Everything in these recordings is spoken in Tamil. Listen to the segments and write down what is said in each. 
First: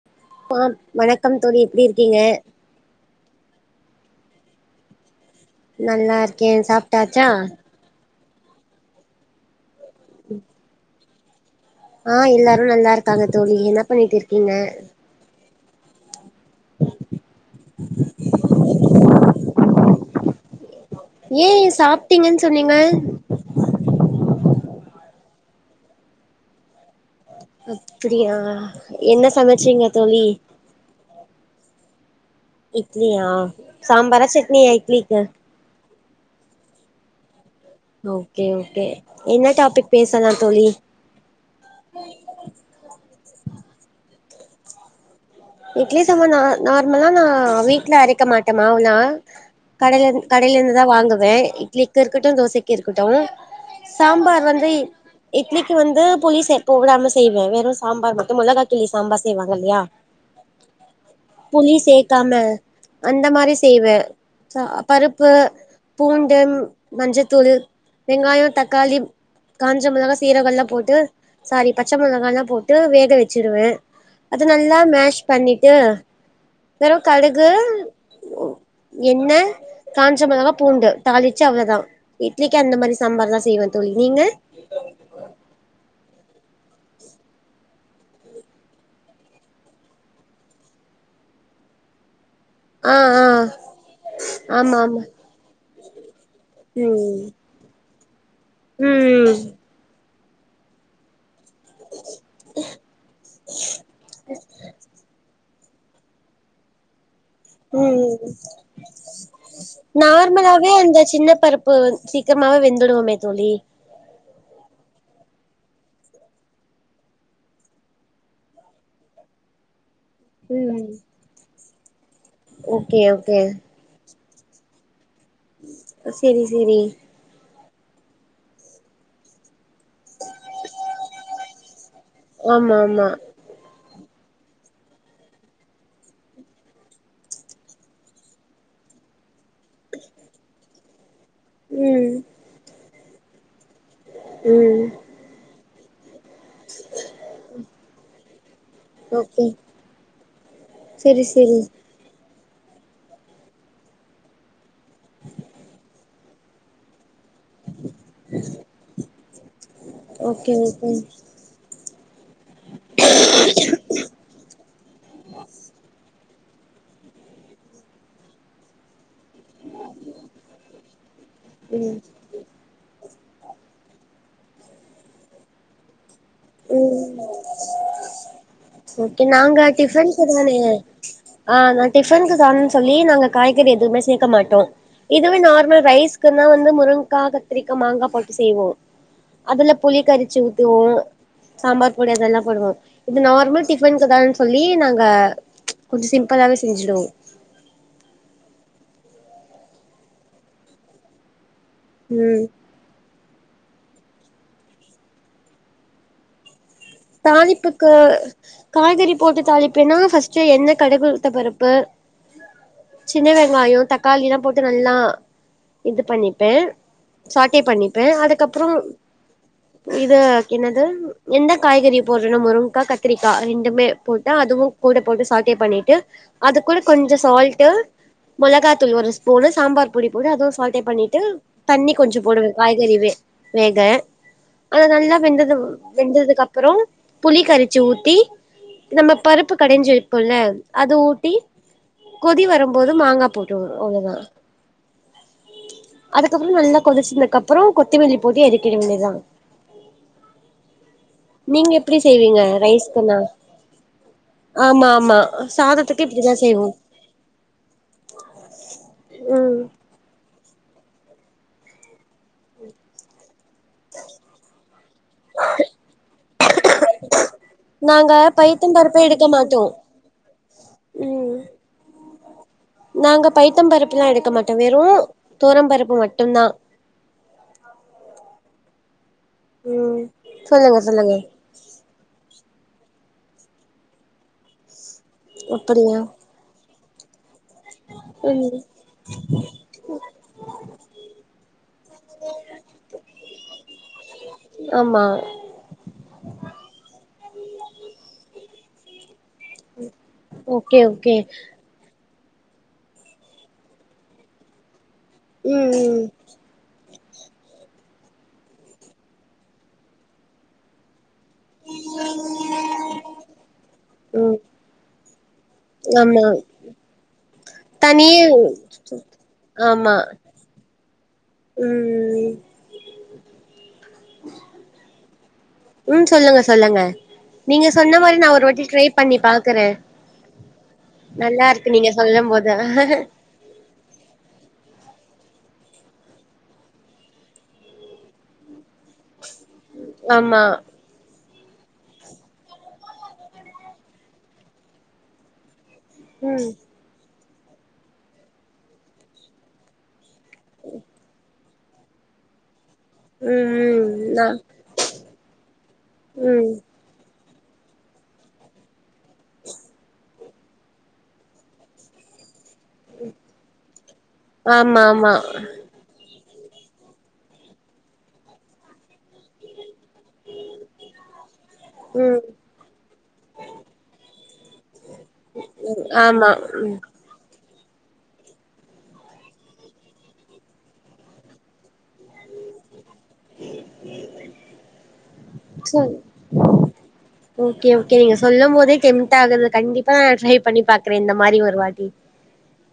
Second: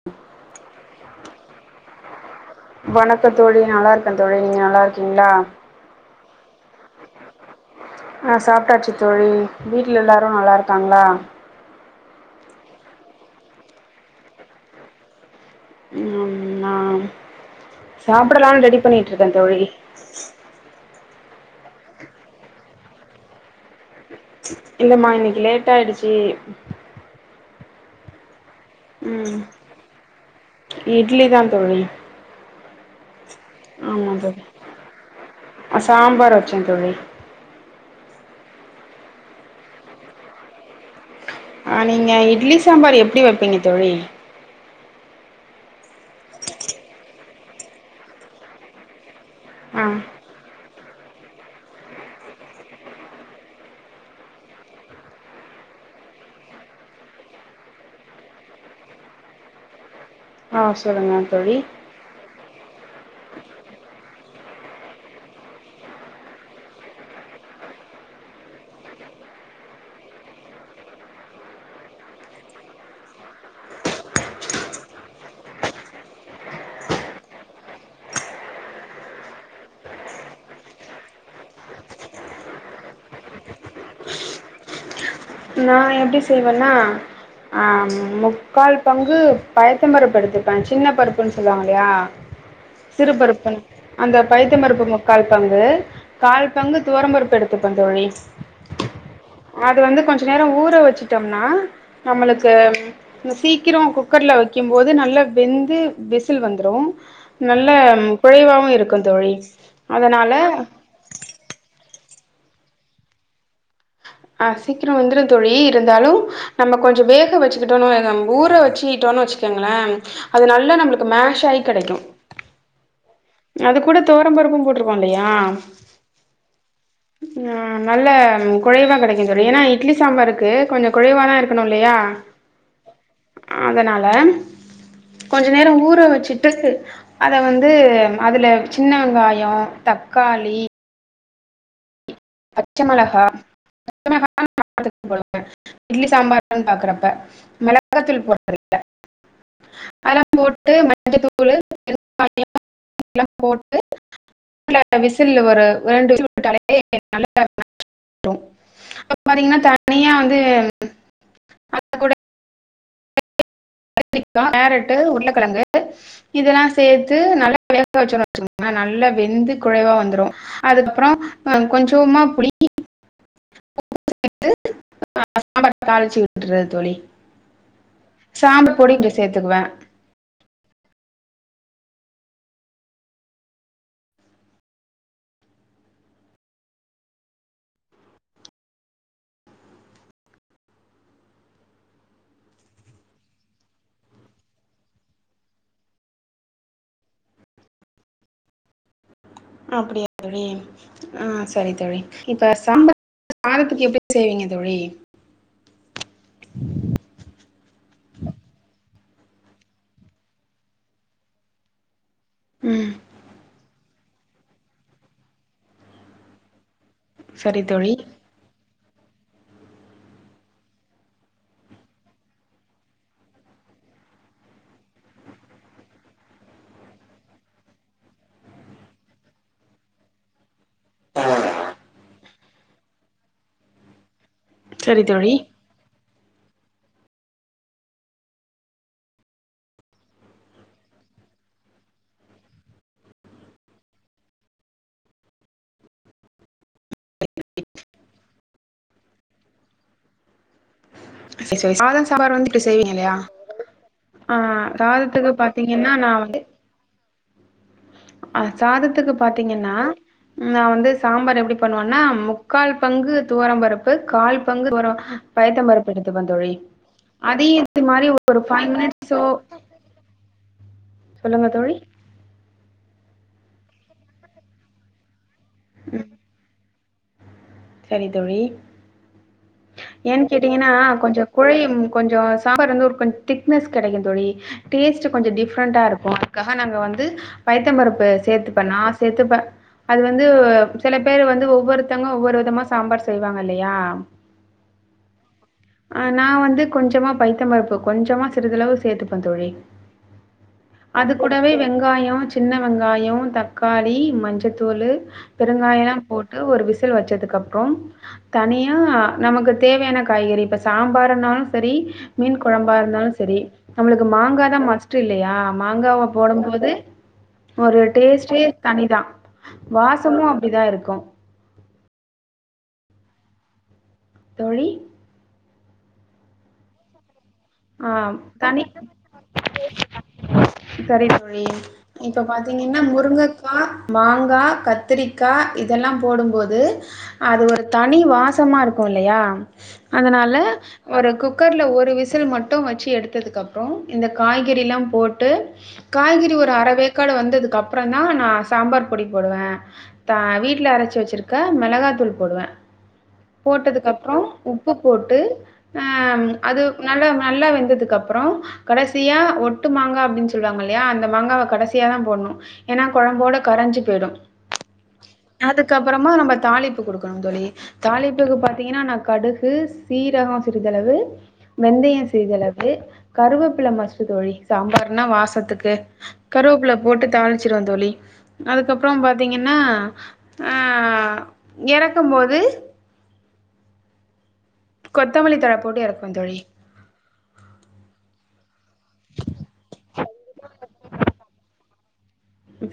[inaudible] வணக்கம் தோழி எப்டி இருக்கீங்க வணக்க தோழி நல்லா இருக்கே தோழி நீங்க நல்லா இருக்கீங்ளா நல்லா இருக்கே சாப்டாச்சா ஆ சாப்டாச்சு தோழி வீட்ல எல்லாரு நல்லா இருக்காங்ளா ஆ எல்லாரு நல்லா இருக்காங்க தோழி என்ன பண்ணிட் இருக்கீங்க ம் நா [inaudible] சாப்பிடலான் ரெடி பண்ணிட்ருக்கே தோழி [inaudible] ஏ சாப்டிங்கன் சொன்னீங்க இல்லமா இன்னைக்கு லேட் ஆயிடுச்சு அப்பிடியா என்ன ம் சமச்சீங்க தோழி இட்லி தான் தோழி இட்லியா சாம்பாரா சட்னியா இட்லிக்கு அ சாம்பார் வச்சே தோழி தோ கே ஓகே என்ன டாபிக் பேசலா தோழி ஆ நீங்க இட்லி சாம்பார் எப்டி வப்பீங்க தோழி இட்லி சாம்பார் நா நார்மலா நா வீட்ல அரைக்க மாட்டே மாவுலா ஆ கடைலந் கடைலருந்துதா வாங்குவே இட்லிக்கு இருக்கட்டு தோசைக்கி இருக்கட்டு சாம்பார் வந்து இட்லிக்கு வந்து புளி சேர் போடாம செய்வே வெறு சாம்பார் மட்டு மொளகா கிள்ளி சாம்பார் செய்வாங்க இல்லையா ஆ சொல்லுங்க தோழி புளி சேக்காம அந்த மாரி செய்வே சா பருப்பு பூண்டும் மஞ்சத்தூளு வெங்காயோ தக்காளி காஞ்ச மிளகா சீரகொல்லா போட்டு சாரி பச்ச மிளகால்லா போட்டு வேக வெச்சுருவே அது நல் லா மேஷ் பண்ணிட்டு வெறு கடுகு எண்ண காஞ்ச மிளகா பூண்டு தாளிச்சி அவ்ளதா இட்லிக்கு அந்த மாரி சாம்பார் தா செய்வே தோழி நீங்க நா எப்டி செய்வன்னா ஆ முக்கால் பங்கு பயத்தம் பருப்பு எடுத்துப்பே சின்ன பருப்புன் சொல்லுவாங்கலையா ஆ சிறு ஆ பருப்புன் அந்த பயத்தம் ஆமா பருப்பு ஆமா முக்கால் பங்கு கால்பங்கு துவரம் பருப்பு எடுத் துப்பே தோழி உம் அது வந்து கொஞ்ச நேரோ ஊற வச்சுட் டம்னா நம்மளுக்கு சீக்கிரோ குக்கர்ல வைக்கும்போது நல்ல வெந்து விசில் வந்துரு நல்ல ம் குழைவாவு இருக்கு தோழி அதனால நார்மலாவே அந்த சின்ன பருப் பான் சீக்கிரமாவே வெந்துடுவமே தோழி ஆ சீக்கிரோ வெந்துரு தோழி இருந்தாலு நம்ம கொஞ்சோ வேக வச்சுக்கிட்டோன் வை நம் ஊற வச்சிகிட்டோன் வச்சிக்கோங்களே அது நல்லா ம் நம்மளுக்கு மேஷ் ஆயி கெடைக்கு ஓகே ஓகே அதுக்கூட துவரம்பருப்பு போட்ருவோ இல்லையா அ செரி செரி நா நல்ல குழைவா கெடைக்கு தோழி ஏனா இட்லி சாம்பாருக்கு கொஞ்சோ குழைவாதா இருக்கணு இல்லையா ஒஆமா ஆமா அதனால கொஞ்ச நேரோ ஊற வச்சுட்டு அத வந்து அதுல சின்ன வெங்காயோ தக்காளி ம் ச்ச மெளகா ம் [unintelligible] இட்லி சாம்பார் குன் பாக்குறப்ப மெளகாத்தூள் போட் [unintelligible] ஓகே அதெல்லா போட்டு செரி மஞ்சத்தூளு செரி [unintelligible] விசில் ஒரு ரெண்டு [unintelligible] பறீங்னா தன் ஓகே ஓகே கூட [unintelligible] [unintelligible] கேரட்டு உருளக்கெழங்கு இதெல்லா சேத்து நல்லா வேக வச்சோன் வச்சுக்கோங்ளே நல்லா வெந்து குழைவா வந்துரு அதுக்கப்றோ அ கொஞ்சோமா புளி [inaudible] [inaudible] சாம்பார் தாளிச்சு விட்றது ம் தோழி சாம்பு பொடி இங்க சேத்துக்குவ இதானே அ நா டிஃபன்க்கு காணுன் சொல்லி நாங்க காய்கறி எதுவ்மே சேக்க மாட்டோ இதுவே நார்மல் ரைஸ்க்குந்தா வந்து முருங்கா கத்ரிக்க மாங்கா போட்டு செய்வோ அதுல புளி கரிச்சி ஊத்துவோ சாம்பார் பொடி அதல்லா போடுவோ இது நார்மல் டிஃபன்க்கு தானன் சொல்லி நாங்க கொஞ்ச சிம்பளாவே செஞ்சிடோ அப்புடியா தொழி அ சரி தொழி ம் இப்ப சாம்ப சாதத்துக்கு எப்டி செய்வீங்க தோழி தாளிப்புக்கு காய்கறி போட்டு தாளிப்பேன்னா ஃபர்ஸ்ட் எண்ண கடுகுளுத்த பருப்பு ம் சின்ன வெங்காயோ தக்காளிலா போட்டு நல்லா இது பண்ணிப்பே சாட்டே சரி தோழி பண்ணிப்பே அதுக்கப்புறோ இத என்னது எந்த காய்கறி போட்றனோ முருங்க்கா கத்துரிக்கா ரெண்டுமே போட்ட அதுவு கூட போட்டு சாட்டே பண்ணிட்டு அது கூட கொஞ்ச சால்ட்டு மொளகா தூள் ஒரு ஸ்பூனு சாம்பார் புடி போட்டு அதுவு சால்ட்டே பண்ணிட்டு தண்ணி கொஞ்ச போடுவே காய்கறி வே வேக அத சரி நல்லா தோழி வெந்ததுவு வெந்ததுக்கு அப்புறோ புளி கரிச்சி ஊத்தி நம்ம பருப்பு கடைஞ்சிருப்போல்ல அது ஊட்டி கொதி வரம்போது மாங்கா போட்டுவோ அவ்ளோதா அதுக்கப்புற நல்லா கொதிச்சதுக் அப்புறோ கொத்திமல்லி போட்டி எரிக்கிட வேண்ட்யதா சரி நீங்க சரி எப்புடி சாதம் சாம்பார் செய்வீங்க வந்து இப்படி செய்வீங்க இல்லையா ரைஸ்கனா ஆ ஆமா ஆமா சாதத்துக்கு பாத்தீங்கன்னா சாதத்துக்கு நா இப்பிடிதா வந்து செய்வோ அ சாதத்துக்கு ம் பாத்தீங்கன்னா நா வந்து சாம்பார் எப்புடி பண்ணுவன்னா முக்கால் பங்கு துவரம் பருப் பு கால் பங்கு துவரோ பயத்தம் பருப் எடுத்துப்ப தோழி அதியு இது மாரி நாங்க ஒரு ஃபை பைத்தம் பருப்பே மினிட்ஸோ எடுக்க மாட்டோ ம் சொல்லுங்க தோழி நாங்க பைத்தம் பருப்புலா எடுக்க மாட்டோ வெறு தோரம் பருப்பு மட்டுந்தா சரி தோழி ம் ஏன் கேட்டீங்கனா சொல்லுங்க சொல்லுங்க கொஞ்சோ குழையும் கொஞ்சோ சாப்பார் வந்து ஒரு கொஞ் திக்னஸ் கெடக்கு தோழி டேஸ்ட்டு கொஞ்ச டிஃப்ரண்ட்டா அப்படியா இருக்கு அ கஹ நாங்க வந்து பைத்தம் பருப்பு ம் சேத்துப்ப நா சேத்துப்ப அது வந்துவ் செல பேரு வந்து ஒவ்வொருத்தங்க விதமா சாம்பார் செய்வாங்க இல்லயா ஆமா அ நா வந்து கொஞ்சமா பைத்தம் பருப்பு கொஞ்சமா சிறிதளவு சேத்துப்ப தொழி ஓகே அது ஓகே கூடவே வெ எங்காயோ சின்ன வெங்காயோ தக்காளி மஞ்சத்தூளு ம் பெருங்காயலா ம் போட் க ஒரு விசில் வச்சதுக்கப்றொம் தனியா நமக்கு தேவையான காய்கறி இப்ப சாம்பாருனாலு செரி மீன் கொழம்பா இருந்தாலு செரி நம்மளுக்கு ம் மாங்கா தா மஸ்ட்டு இல்லையா மாங்காவ ஆமா போடம் போது ஒரு தனியே டேஸ்ட்டே தனிதா வாசமு அப்டிதா இருக்கு ம் ம் தோழி ம் சொல்லுங்க சொல்லுங்க நீங்க ஆ சொன்ன மாரி நா ஒரு வாட்டி ட்ரை பண்ணி பாக்குற தரி தோழி இப்ப சொல்லும் போது பாத்தீங்கன்னா முருங்கக் பார் மாங்கா கத்துரிக்கா இதல்லா போடும்போது அது ஒரு தனி வாசமா இருக் கோ இல்லயா அதனால ஆமா ஒரு குக்கர்ல ஒரு விசில் மட் ட்டு வச்சு எடுத்ததுக்கு அப்றொ இந்த காய்கறிலா போட்டு காய்கறி ம் ம் ஒரு அறவேக் க்காடு வந்ததுக்கு அப்றொந் தா நா சாம்பார் பொடி போடுவே த வீட்ல அரச்சு வச்சுருக்க மெளகாத்தூள் போடுவே ம் போட்டதுக்கப்றொ நா உப்பு போட்டு அ ம் அது நல்ல நல்லா வெந்ததுக்கு அப்றொ கடசியா ஒட்டுமாங்கா அப்டின் சொ சொல்வாங்க இல்லையா அந்த மங்காவ கடசியா தா போட்னு ஏன்னா கொழம்போட கரஞ்சு போய்டு ஆமா ஆமா அது கப்பறமா நம்ப தாலிப்பு குடுக்கணுங் தோழி தாலிப்புக்கு பாத்திங்கன்னா நா கடுகு சீரகொ சிறிதளவு வெந்தயொ ம் சிறிதளவு கருவப்பில மஸ்ட்டு தோழி சாம்பார்னா வாசத்துக்கு ஆமா கருவப்புல ம் போட்டு தாளிச்சிருவந் தோழி அதுக்கப்றொம் பாத்தீங்கன்னா ஆ எறக்கும் போது கொத்தமல்லி தழ போட்டு சொல் எறக்குவே தோழி ஓகே ஓகே நீங்க சொல்லும் போதே டெம்ட்டாகுது கண்டிப்பா நா ட்ரை பண்ணி பாக்குறே இந்த மாரி ஒரு வாட்டி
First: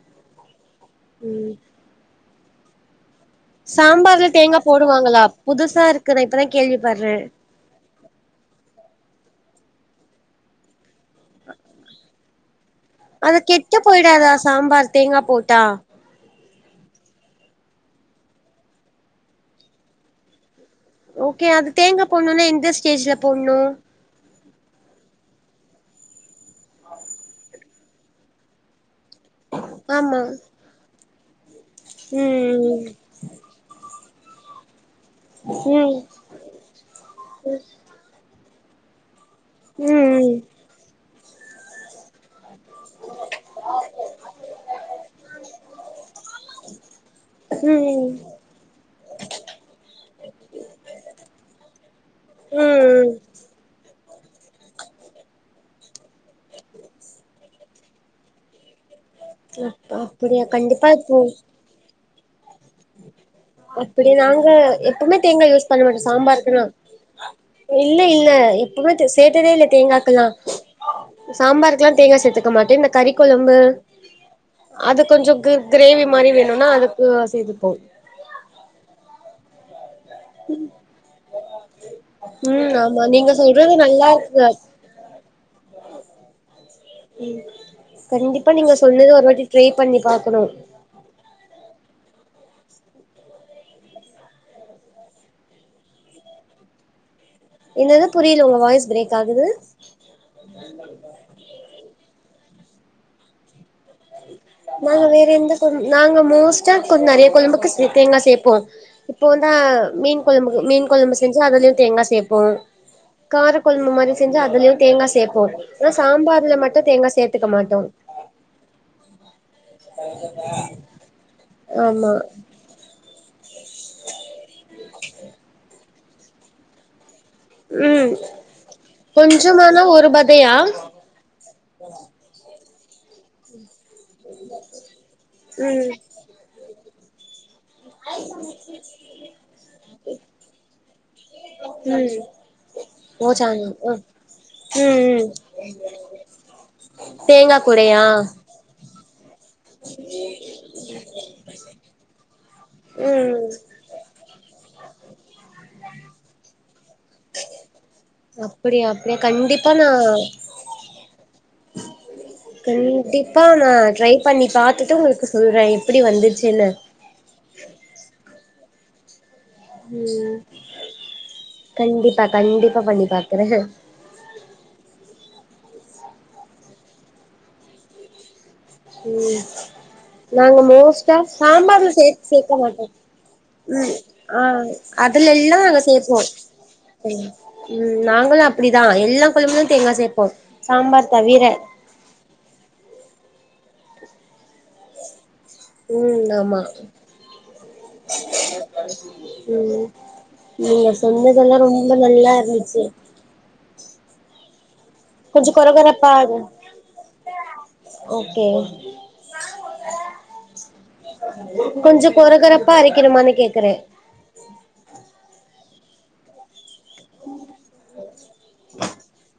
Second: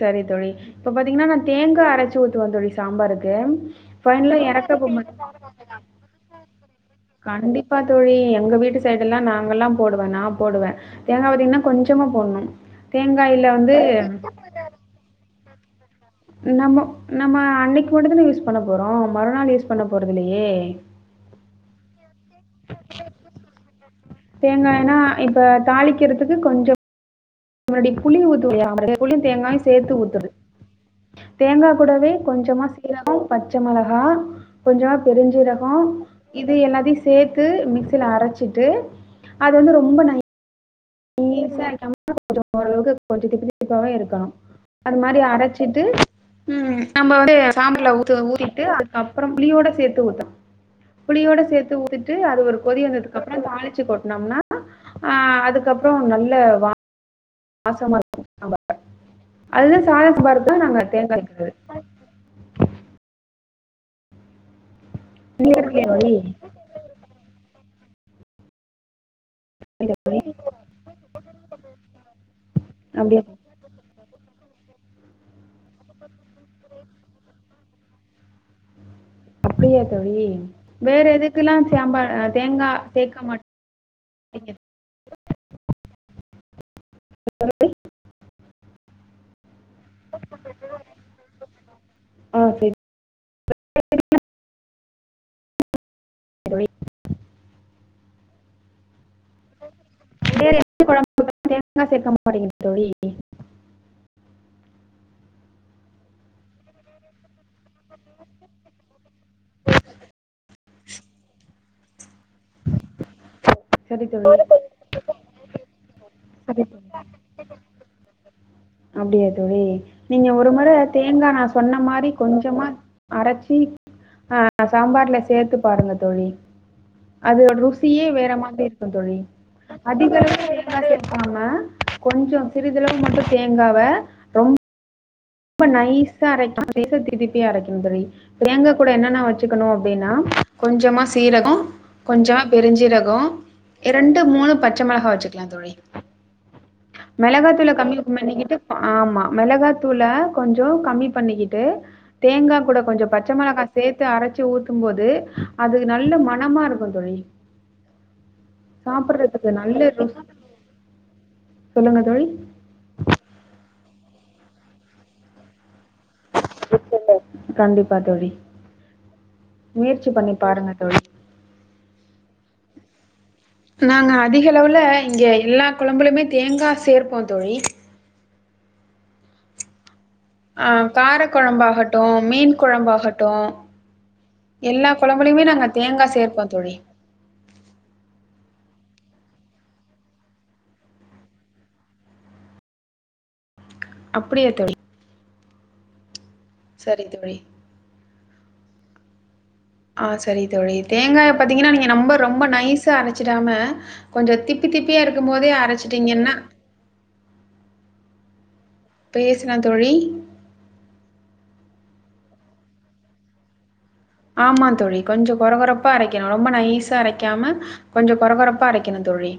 சரித் தொழி இப்ப பாத்திங்கன்னா நா ம் தேங்கா அரச்சு ஊத்துவ தொழி சாம்பாருக்கு சாம்பார்ல ஃபைனலா தேங்கா எறக்கப்போம் போடுவாங்களா போது புதுசா இருக்கு நா இப்பதா கேள்விப்பட்றே கண்டிப் பாத்தோழி எங்க வீட்டு சைடுல்லா நாங்கல்லா போடுவே நா போடுவே தேங்கா பாத்திங்கன்னா கொஞ்சமா போடணு தேங்காயில வந்து தேங்காப் போட்டா நம்மொ நம்ம அன்னக்கி மட்டுந்தான யூஸ் பண்ண போறோ மறுநாள் யூஸ் பண்ண போறதில்லையே ஓகே அது தேங்கா போட்ணுனா எந்த ஸ்டேஜ்ல போட்ணும தேங்காய்னா இப்ப தாளிக்கிறதுக்கு கொஞ்சொ மறுடி புளி ஊத்துவோலியா [inaudible] புளி தேங்காயு சேத்து ஆமா ஊத்தர்து தேங்கா கூடவே கொஞ்சமா ம் சீர கொ பச்ச மெளகா கொஞ்சமா பெருஞ்சீரகொ ம் ம் இது எல்லாத்தயு சேத்து மிக்சில அரச்சிட்டு அது வந்து ரொம்ப ம் நை ம் நைசா அரைக்காம கொஞ்ச ஓரளவுக்கு கொஞ்சொ திப்பி திப்பாவே இருக்கணு அது மாரி அரச்சிட்டு ம் நம்ப வந்து ம் சாம்பர்ல ம். ஊத்து ஊத்திட்டு அப்பறொம் புளியோட சேத்து ஊத்த புளியோட சேத்து ஊத்திட்டு அது ஒரு கொதி ம் வந்ததுக்கு அப்றொ தாளிச்சு கொட்னம்னா அ அதுக் கப்றொ நல்ல வா வாசமா இருக்கு சாம்பார் ம் அதுதா சாத அப்படியா சம்பாருக்கு தா நாங்க கண்டிப்பா இப்போ தேங்கா வெக்கிறது அப்புடி நாங்க எப்பவுமே தேங்கா யூஸ் பண்ண மாட்டோ சாம்பாருக்குன்னா இல்ல இல்ல எப்பமே து சேத்ததே இல்ல தேங்காக்குல்லா சாம்பார்க்லா தேங்கா சேத்துக்க மாட்டேன் இந்த கறிக் அப்படியே கொலம்பு அது கொஞ்சோம் கி கிரேவி மாரி வேணுன்னா அதுக்கு சேதுப்போ அப்டியா தோழி வேற எதுக்குலா சாம்பா தேங்கா சேக்க மாட் ஒருது நல்லா இருக்கா ம் கண்டிப்பா நீங்க சொன்னது ஒரு வாட்டி ட்ரைப் பண்ணி பாக்கணு ஆ சரி தோழி என்னது புரியில உங்க வாய்ஸ் பிரேக்காகுது வேற எந்த கொழம்பு [inaudible] நாங்க வேற எந்த கொழம் நாங்க மோஸ்ட்டா கொஞ் நெறையா கொழம்புக்கு தேங்கா சேப்போ இப்போ வந்தா மீன் கொழம்புக் மீன் கொழம்பு செஞ்சா அதுலயு தேங்கா சேப்போ காரக் கொழம்பு சரி மாரி செஞ்சா தோழி அதுலயு தேங்கா சேப்போ அனா சாம்பார்ல மட்டு தேங்கா சேத்துக்க மாட்டோ அப்டியா தோழி நீங்க ஒரு மொற தேங்கா நா சொன்ன மாரி ஆமா கொஞ்சமா அரச்சி அ சாம்பார்ல சேத்துப் பாருங்க தோழி அதோட ருசியே ம் வேற மாத்ரி இருக்கு தோழி கொஞ்சமானா ஒரு அதிகளவு பதையா க்காம கொஞ்சோ சிறிதளவு மட்டு தேங்காவ [unintelligible] ரொம்ப ம் நைசா அரைக்காம லேசா திப்பி திப்பியா அர தோழி தேங்கா கூட என்னென்ன வச்சுக்கணு அப்டின்னா கொஞ்சமா சீரகோ ம் கொஞ்சமா பெருஞ்சீரகோ ஓச்சானு ம் இரண்டு மூணு பச்ச ம் மெளகா ம் வச்சுக்கலா தோழி [unintelligible] தேங்கா மெளகாத்தூள கம்மி கூடயா பண்ணிகிட்டு ஆமா மெளகாத்தூள கொஞ்சோ கம்மி பண்ணிக்கிட்டு தேங்கா கூட கொஞ்சோ பச்ச ம் மிளகா சேத்து அரச்சு ஊத்தும் போது அது நல்லா மனமாருக்கு தோழி அப்டியா அப்டியா சாப்பிட்றதுக்கு கண்டிப்பா நல்ல நா ருஸ் சொல்லுங்க தோழி கண்டிப்பா நா ட்ரை பண்ணி பாத்துட்டு உங்களுக்கு சொல்றே எப்புடி வந்துச்சுன்னு சூப்பர் கண்டிப்பா தோழி முயற்சி பண்ணி ம் பாருங்க தோழி. கண்டிப்பா கண்டிப்பா பண்ணி பாக்குறே நாங்க அதிகலவுல இங்க எல்லா கொழம்புலமே தேங்கா சேர்ப்போ தோழி ம் நாங்க ஆ மோஸ்டா கார சாம்பார்ல குழம்பாகட்டும் சேக் மீன் சேக்க மாட்டோ குழம்பாகட்டும் ம் ஆ எல்லா அதுல குழம்புலயுமே நாங்க இல்லா தேங்கா சேப்போ சேர்ப்போம் தோழி ம் நாங்களு அப்டிதா எல்லா குழம்ளயு தேங்கா சேப்போ சாம்பார் தவிர அப்டியா தோழி ம் ஆமா சரி தோழி [unintelligible] ஆ சரி தோழி நீங்க தேங்காய சொன்னதெல்லா பாத்தீங்கன்னா நீங்க ரொம்ப நொம்ப நல்லா ரொம்ப இருந்துச்சு நைசா அர ச்சிராம கொஞ்சோ திப்பி திப்பியா இருக்கு போதே கொஞ்சோ கொர கொரப்பா அரச்சிட்டீங்கன்னா ஓகே பேஸ்ன தோழி கொஞ்சோ கொர கொரப்பா அரைக்கணுமானு கேக்குரே ஆமா தோழி கொஞ்சோ கொர கொரப்பா அரைக்கணு ரொம்ப நைஸா அரைக்காம கொஞ்சோ கொர கொறப்பா அரைக்கணு தோழி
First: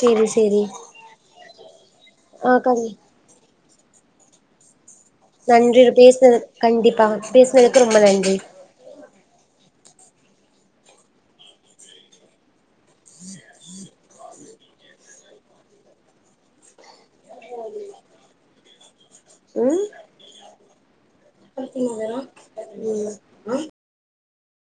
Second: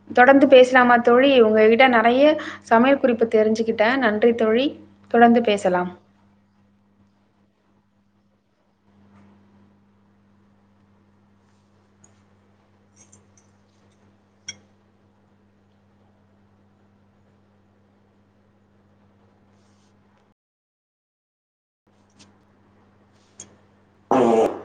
சேரி தொடர்ந்து சேரி பேஸ்லாமா தோழி உங்க கிட்ட நறைய ஆ கண் சமையல் குறிப்பு தெரிஞ்சுக்கிட்ட நன்றி தோழி தொடர்ந்து நன்றி பேசலாம். பேசினது கண்டிப்பா பேசினதுக்கு ரொம்ப நன்றி ம் குளிப்பீங்களா அது ஆ